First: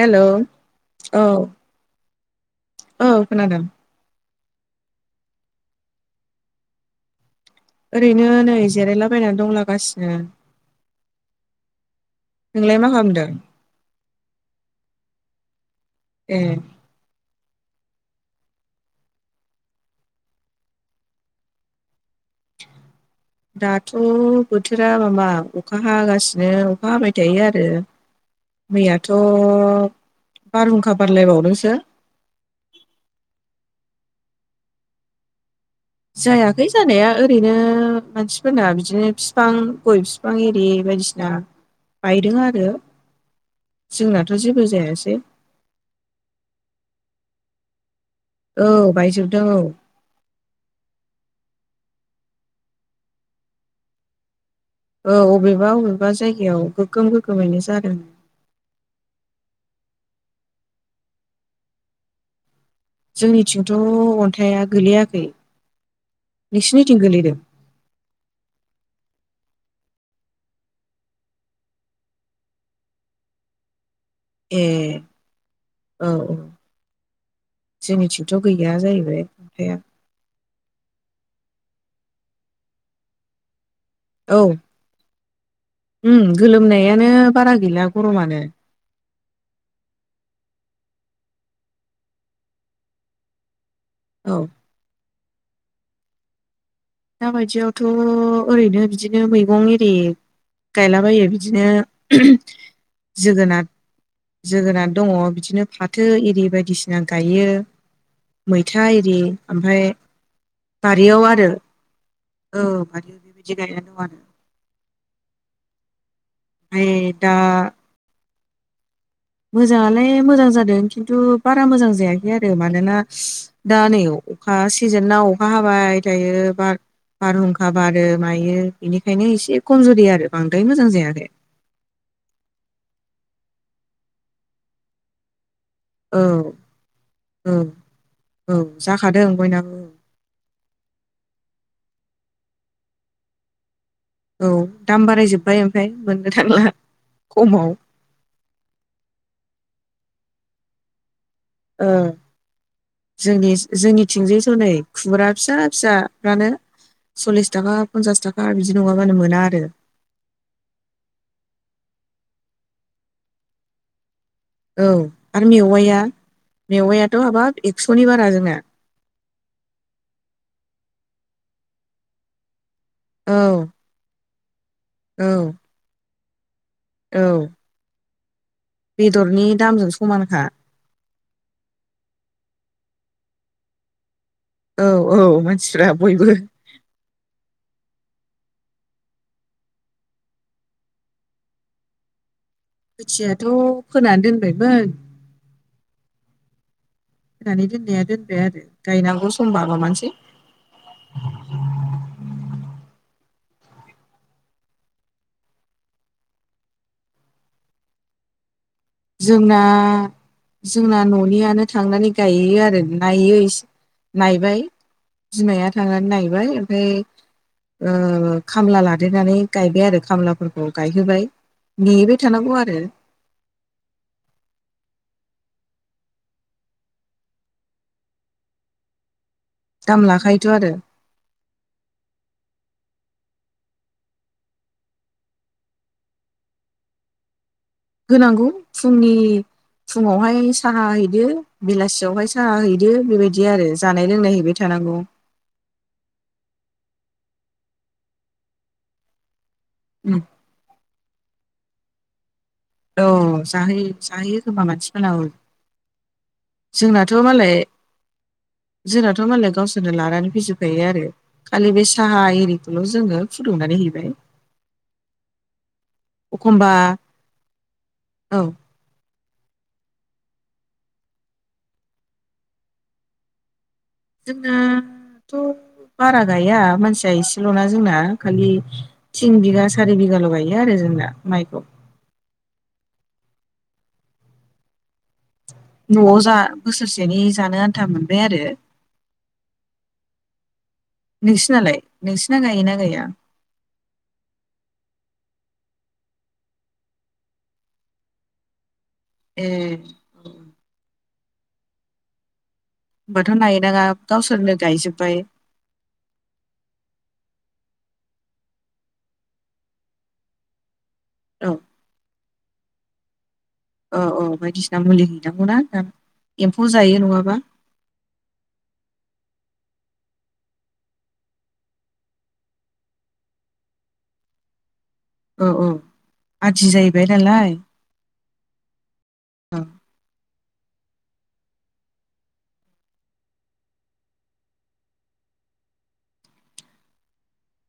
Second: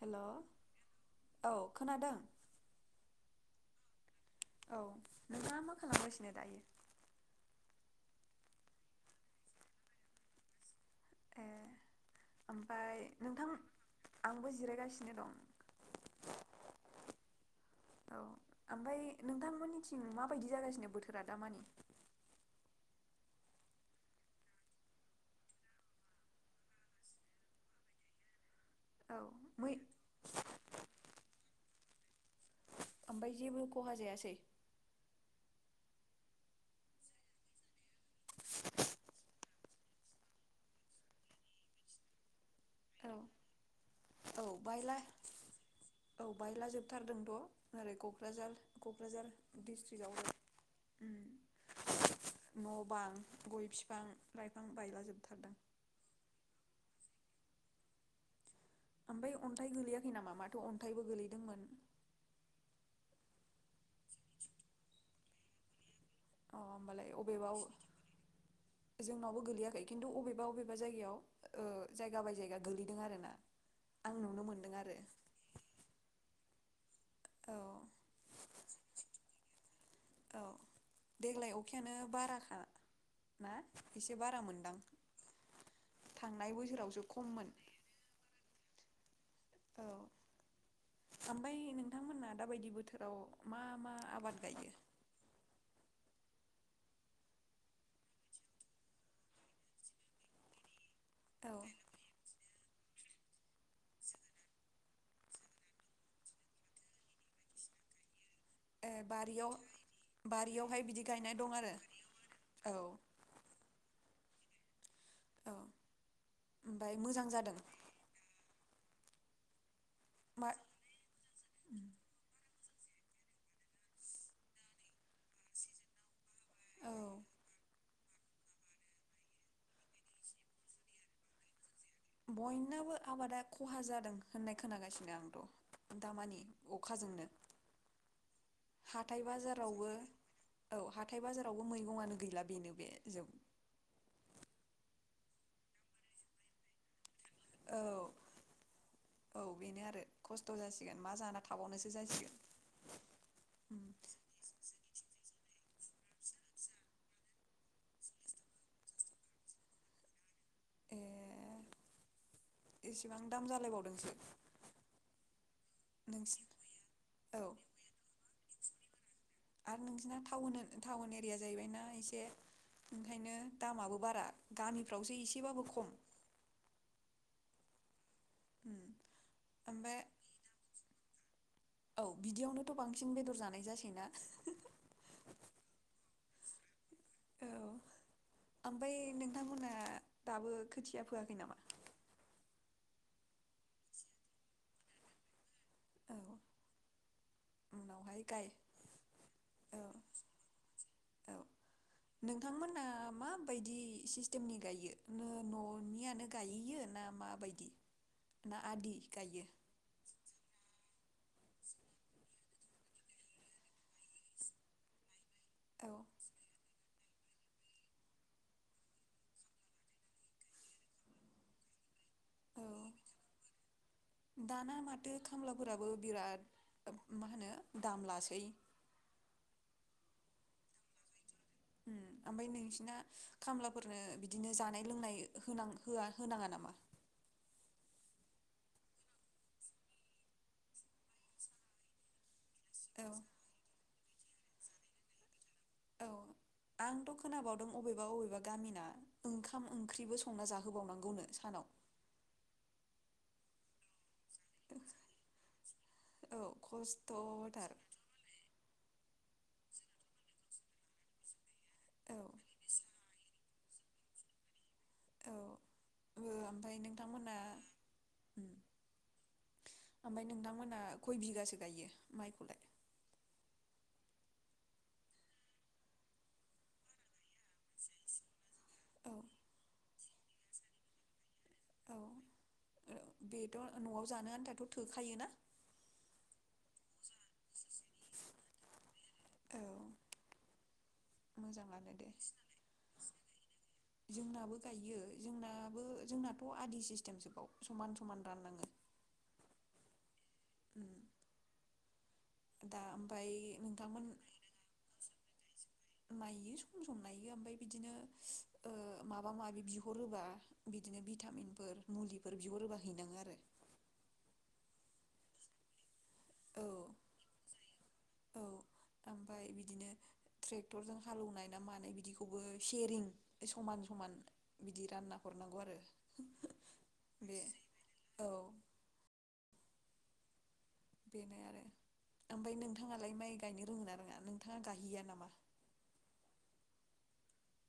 हेल' औ खोनादों औ खोनादों औ नोंथाङा मा खालामगासिनो दायो? ओरैनो नै जिरायलाबायनानै दंलागासिनो ए नोंलाय मा ओमफ्राय खालामदों नोंथां आंबो जिरायगासिनो दं। ए औ ओमफाय नोंथांमोननिथिं माबायदि जागासिनो बोथोरा दा माने? दाथ' बोथोरा माबा अखा हागासिनो अखा हाबाय थायो आरो औ मैयाथ' मै बारहुंखा बारलायबावदोंसो। ओमफाय जेबो खहा जायास [unintelligible] जायाखै जानाया ओरैनो मानसिफोरना बिदिनो फिफां गय फिफां एरि बायदिसिना बायदों आ औ औ बायला जायासै औ बायला जोबथारदोंथ' सारायखौ क'क्राझार औ क'क्राझार बायजोबदों औ ड्रिस्ट्रिकआव न' बां, गय -फिफां औ अबेबा- अबेबा जायगायाव गोगोम [unintelligible] [unintelligible] जादों। ओमफ्राय अन्थाइ गोलैयाखै नामा माथो अन्थाइबो गोलैदोंमोन। जोंनिथिंथ' अन्थाया गोलैयाखै। अ नोंसिनिथिं होमबालाय गोलैदों अबेबाव जोंनावबो गोलैयाखै। खिन्थु बबेबा -बबेबा जायगायाव ओ जायगा बाय जायगा गोलैदों आरो ना। आं नुनो ए मोनदों औ। औ जोंनिथिंथ' गैया जाहैबाय। दे औ देग्लाय अखायानो बाराखा ना? एसे बारा मोनदां। उ थांनाय बोसोरावसो गोलोमनायानो खममोन बारा गैला गरमानो औ ओमफ्राय नोंथांमोना दाबायदि बोथोराव मा मा आबाद औ गायो दाबायदियावथ' ओरैनो बिदिनो मैगं एरि गायलाबायो औ बिदिनो [unintelligible] जोगोनाद -जोगोनाद दङ' बिदिनो फाथो एरि बायदिसिना गायो। मैथा ए एरि बारियाव ओमफाय बारियावहाय बिदि बारियाव गायनाय दं आरो औ [unintelligible] बाय ओमफ्राय मोजां दा जादों? [unintelligible] [unintelligible] मोजां मा जादों खिन्थु बारा मोजां जायाखै आरो। मानोना दा नै अखा सिजोनाव अखा हाबाय थायो बार औ -बारहुंखा बारो मायो बेनिखायनो एसे खमजुरि आरो बांद्राय मोजां जायाखै। बयनाबो आबादा खहा जादों होननाय खोनागासिनो आंथ' औ दामानि अखाजोंनो औ औ हाथाय जाखादों बयनाबो बाजारावबो औ हाथाय [unintelligible] [unintelligible] मैगं आनो गैला बेनो [unintelligible] औ दाम बाराय जोब्बाय ओमफ्राय मोननो थांला। खमाव औ औ बेनो आरो। खस्थ' जासिगोन मा [unintelligible] ओ जासिगोन जोंनि उम जोंनिथिंजायस' नै खुमब्रा फिसा फिसाफ्रानो सल्लिस थाखा, फनसास थाखा बिदि नङाबानो मोना आरो। ए एसेबां दाम जालायबावदोंसो। औ आरो मेवाइया नोंसि मेवायाथ' औ हाबाब एक्स'नि बारा जोंना आरो नोंसिना टाउनो टाउन एरिया जाहैबायना एसे ओंखायनो औ दामाबो बारा गामिफ्रावसो औ एसेबाबो खम औ उम बेदरनि दामजों ओमफ्राय समानखा औ बिदियावनोथ' बांसिन बेदर जानाय जासैना औ औ मानसिफ्रा बयबो औ ओमबाय नोंथांमोनहा दाबो खोथिया फोआखै नामा खोथियाथ' फोनानै दोनबायमोन औ होनानै दोननाया उनावहाय दोनबाय गाय आरो गायनांगौ समबा औ माबानोसै औ बायदि सिस्टेमनि गायो नो न'नियानो गायहैयो ना माबायदि ना? आदि गायो जोंना जोंना न'नियानो थांनानै गायियो आरो नायोस नायबाय बिमाया औ थांनानै नायबाय ओमफाय ओ खामला लादेरनानै गायबाय आरो खामलाफोरखौ गायहोबाय नेओइबाय थानांगौ औ आरो दाना माथो खामलाफोराबो बिराद मा होनो दाम लासै दाम लाखायोथ' आरो उम ओमफाय नोंसिना खामलाफोरनो बिदिनो जानाय लोंनाय होनां होआ होनाङा नामा होनांगौ फुंनि फुुङावहाय साहा हैदो बेलासियावहाय साहा हैदो औ बेबायदि आरो जानाय लोंनाय हैैबाय थानांगौ। औ आंथ' खोनाबावदों अबेबा अबेबा गामिना ओंखा खाम उम ओंख्रिबो संना जाहोबावनांगौनो सानाव। औ जाहोयो जाहोयो खोमा मानसिफोरनाव औ। औ जोंनाथ' मालाय खस्थ'थार जोंनाथ' मालाय गावसोरनो लानानै फैजोबखायो आरो। खालि बे औ साहा एरिखौल' जोङो फुदुंनानै हैबाय। औ ओ एखमबा ओमफ्राय नोंथांमोना औ उम। ओमफाय नोंथांमोना खय बिगासो गायो माइखौलाय? जोंनाथ' बारा गाया मानसिया एसेल'ना जोंना खालि औ थिन बिगा सारि बिगाल' गायो आरो जोंना माइखौ। औ ओ बेथ' न'आव जानो आनथाथ' थोखायो। न'आव जा बोसोरसेनि जानो आन्था मोनबाय आरो। औ नोंसिनालाय मोजांङानो दे नोंसिना गायोना गाया जोंनाबो गायो। जोंनाबो जोंनाथ' आदि सिस्टेमसोबाव समान समान राननाङो। एह। उम। दा होमबाथ' ओमफाय नायनाङा नोंथांमोन गावसोरनो गायजोब्बाय नायो सम सम नायो ओमफाय बिदिनो ओ माबा माबि बिहर होबा बि दिनो औ भिटामिनफोर मुलि बेफोर बिहरोबा हैनाङो आरो। औ औ बायदिसिना मुलि हैनांगौना नोंथां। एम्फौ औ जायो नङाबा। ओमफाय बिदिनो ट्रेक्टरजों हालोवनाय ना मानाय बिदिखौबो सेरिं समान समान बिदि रानना औ हरनांगौ औ आरो आदि जाहैबाय बे नालाय औ। औ। बेनो आरो ओमफाय नोंथांङालाय माइ गायनो रोङो ना रोङा नोंथाङा गायहैया नामा?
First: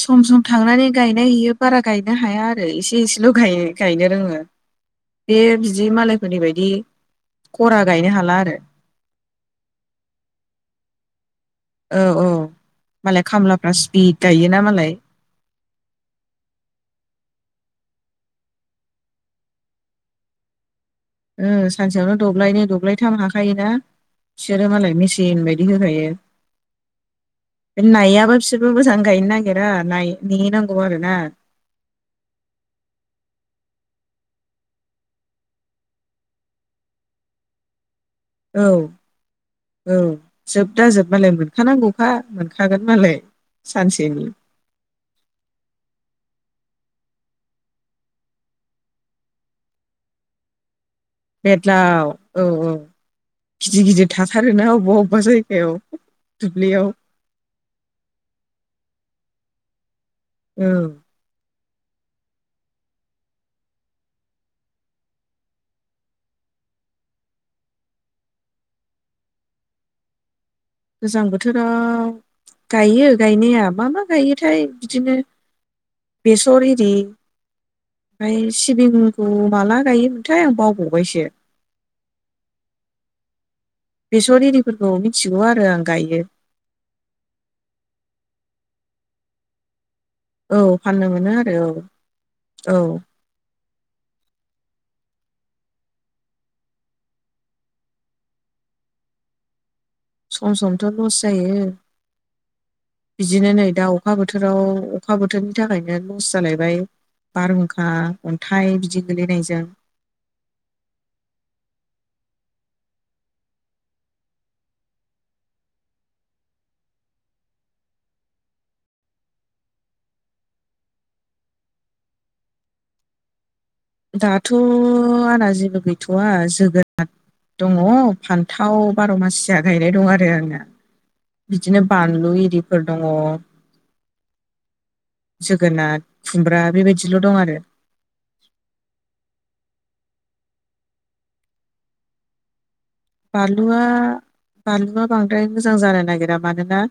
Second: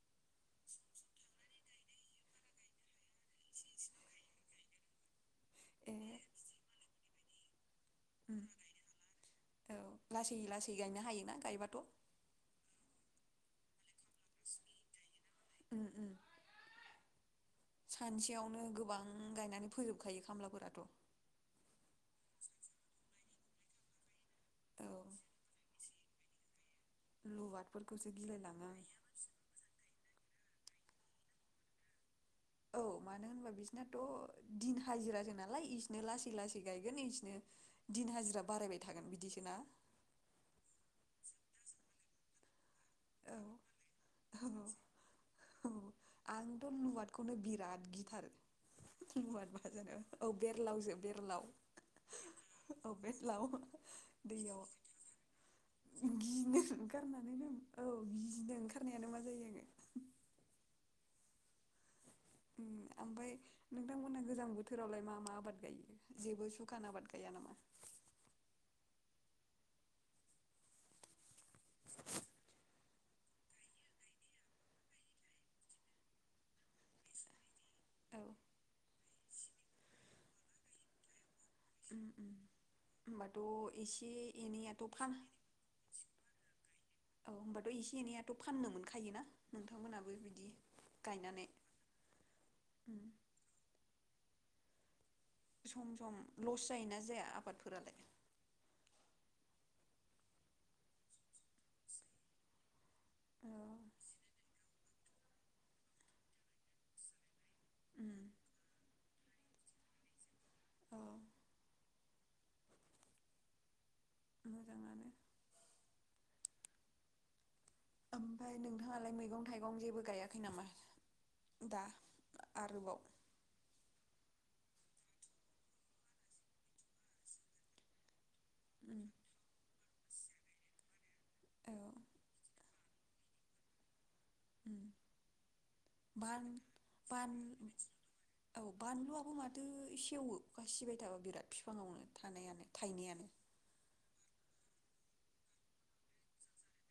सम सम थांनानै गायनाय हैयो बारा गायनो हाया आरो एसे एसेल' गायो गायनो रोङो। बे बिदि ए मालायफोरनि बायदि खरा गायनो हाला उम आरो। औ लासै लासै गायनो हायोना? गायबाथ' औ औ मालाय खामला गासि बो गायो ना मालाय। उम उम सानसेयावनो गोबां गायनानै फोजोबखायो खामलाफोराथ'। ओ सानसेयावनो दब्लायनै दब्लायथाम हाखायोना? बिसोरो मालाय मेसिन बायदि होखायो। [inaudible] लबारफोरखौसो नायाबा गिलायलाङो बिसोरबो आं मोजां गायनो नागिरा नाय नेयै नां खौ आरो ना। औ मानो होनबा बिसिनाथ' दिन हाजिरासो नालाय इसिनो लासै लासै गायगोन इसिनो दिन हाजिरा औ बारायबाय थागोन बिदिसोना औ जोबदा जोबबालायमोन। खानांगौखा मोन थागोन मालाय औ सानसेनि। औ खौनो बिराद गिथारो मुवाद बाजानायाव औ बेरलाव जोब बेदलाव औ औ बेरलाव गिदिर गिदिर दैयाव थाथारोना अबबा अबबा जायगायाव गिनो दुब्लियाव। ओंखारनानैनो औ गिनो ओंखारनायानो मा जायो आङो ओ। ओ आमफ्राय नोंथांमोनहा गोजां बोथोरावलाय मा मा आबाद गायो जेबो सुखान आबाद गाया नामा? गोजां बोथोरा गायो गायनाया मा मा गायोथाय बिदिनो बेसर हिरि औ फ्राय सिबिंखौ माला गायोमोनथाय आं बावबावबायसो। उम होमबाथ' एसे बेसर एनैयाथ' एरिफोरखौ फान मिथिगौ आरो आं गायो औ होनोमबाथ' एसे एनैयाथ' [inaudible] औ फाननो मोनो गायनानै आरो औ औ उम सम सम लस जायोना जाया आबादफोरालाय? सम समथ' लस जायो बिदिनो औ नै दा अखा बोथोराव अखा बोथोरनि थाखायनो लस जालायबाय बारहुंखा उम अन्थाइ बिदि गोलैनाय [unintelligible] [inaudible] [inaudible] ओमफ्राय नोंथाङालाय मैगं थाइगं जेबो गायाखै नामा दा आरोबाव? दाथ' आंना जेबो गैथ'वा जोगोनाद दङ फान्थाव उम बार' मासिया गाय बे दं आरो आंना औ बिदिनो बानलु इरिफोर दङ उम जो [inaudible] गोनार बान खुमब्रा बेबायदिल' बान दं आरो औ बानलुआबो माथो सेवो अखासिबाय थाबा बिराद फिफाङावनो थानायानो थाइनायानो बाल्लुआ बानलुआ बांद्राय मोजां जानो नागिरा मानोना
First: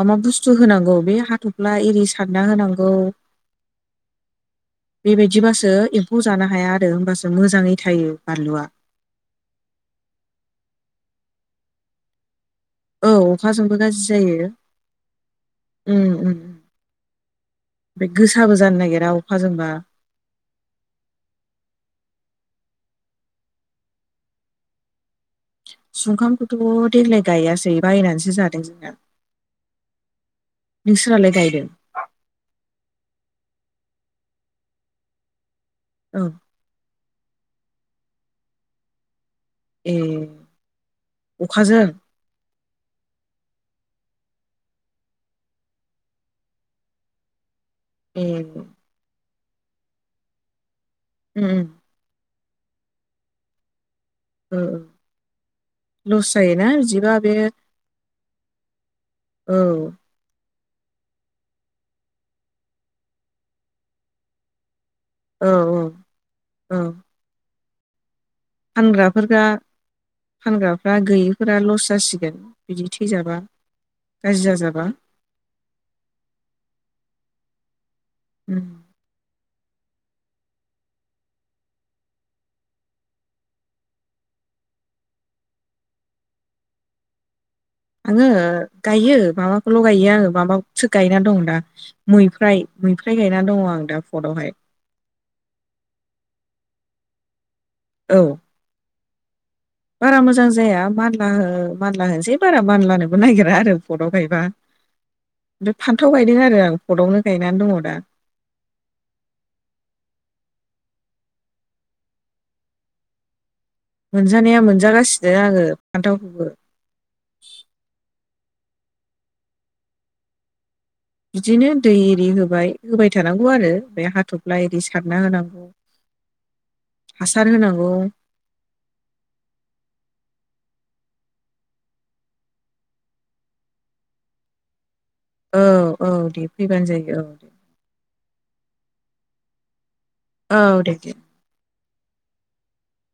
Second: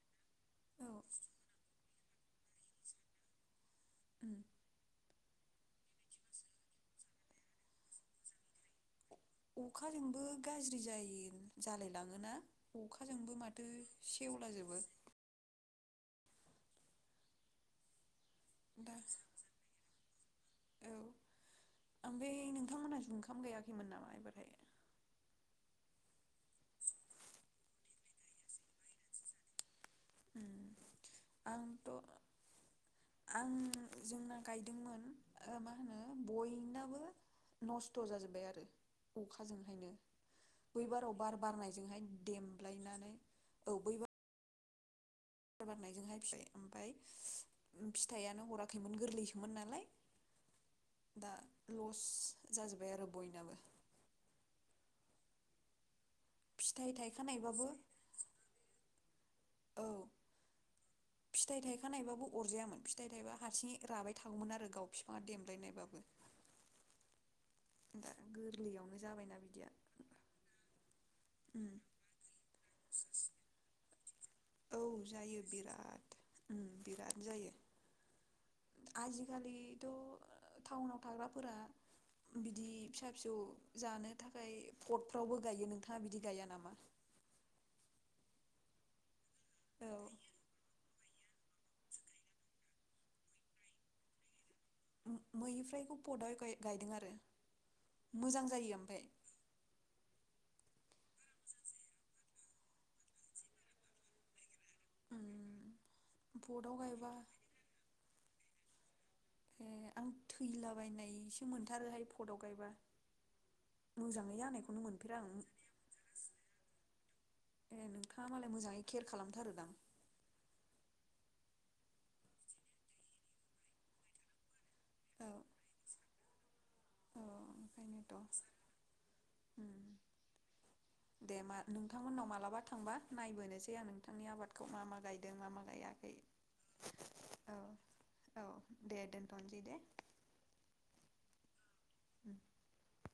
मा मा बुस्थु औ होनांगौ बे हाथफ्ला एरि सारना होनांगौ [inaudible] बेबायदिबासो एम्फौ जानो हाया आरो होमबासो मोजाङै थायो बानलुआ अखाजोंबो गाज्रि जायो जालाय लाङोना औ अखाजोंबो गाज्रि जायो [inaudible] उम उम बे गोसाबो जानो दा नागिरा अखाजोंबा औ [inaudible] सुमखामखौथ देग्लाय गायासै बायनानैसो जादों जोंना उम नोंसोरालाय गायदों? आंथ' [inaudible] [inaudible] औ नस्थ जाजोब्बाय ए आरो अखाजों [inaudible] [inaudible] [inaudible] ए फिथाइयानो उम हराखैमोन गोरलैस मोन नालाय दा उम लस जाजोब्बाय आरो बयनाबो ओ लस जायोना फिथाइ बिदिबा बे थायखानायबाबो औ। फिथाइ थायखानायबाबो अरजायामोन फिथाइ थाइबा हारसिंयै राबाय थागौमोन आरो गाव। बिफांआ औ देमलायनायबाबो। [inaudible] औ जाबायना फानग्राफोरा बिदिया फानग्राफ्रा गोयिफोरा उम लस जासिगोन बिदि थैजाबा गाज्रि औ जाजाबा जायो बिराद बिराद जायो। उम आजिखालि टाउनाव थाग्राफोरा बिदि फिसा फिसौ जानो थाखाय पटफ्रावबो गायो नोंथाङा बिदि गाया नामा? आङो गायो। माबाखौल औ गायो आङो माबाव सो गायनानै दं दा मैफ्राय मैफ्राय गायनानै दङ आं दा फटआवहाय। ओम मैनिफ्रायखौ पदआव गायदों आरो? औ मोजां जायो ओमफाय बारा मोजां जाया मानला हो मानला होनोसै बारा मानलानोबो नागिरा आरो पटआव गायबा। उम बे फान्थाव गायदों आरो पटआव आं गायबा फटआवनो गायनानै दङ दा। ए आं थैलाबायनायसो मोनथारोहाय फटआव गायबा। मोजाङै मोनजानाया जानायखौनो मोनफेरा आं मोनजागासिनो आङो फान्थावखौबो। हा मालाय मोजाङै केयार खालामथारोदां। बिदिनो दै एरि होबाय होबाय थानांगौ आरो बे हाथफ्ला एरि। सारना औ होनांगौ औ हासार होनांगौ ओंखायनोथ' दे मा नोंथांमोननाव मालाबा थांबा नायबोनोसै आं नोंथांनि आबादखौ मा मा गाय। दों मामा औ औ गायाखै दे फैबानो जायो दे औ औ दे दोनथनोसै दे औ दे [unintelligible]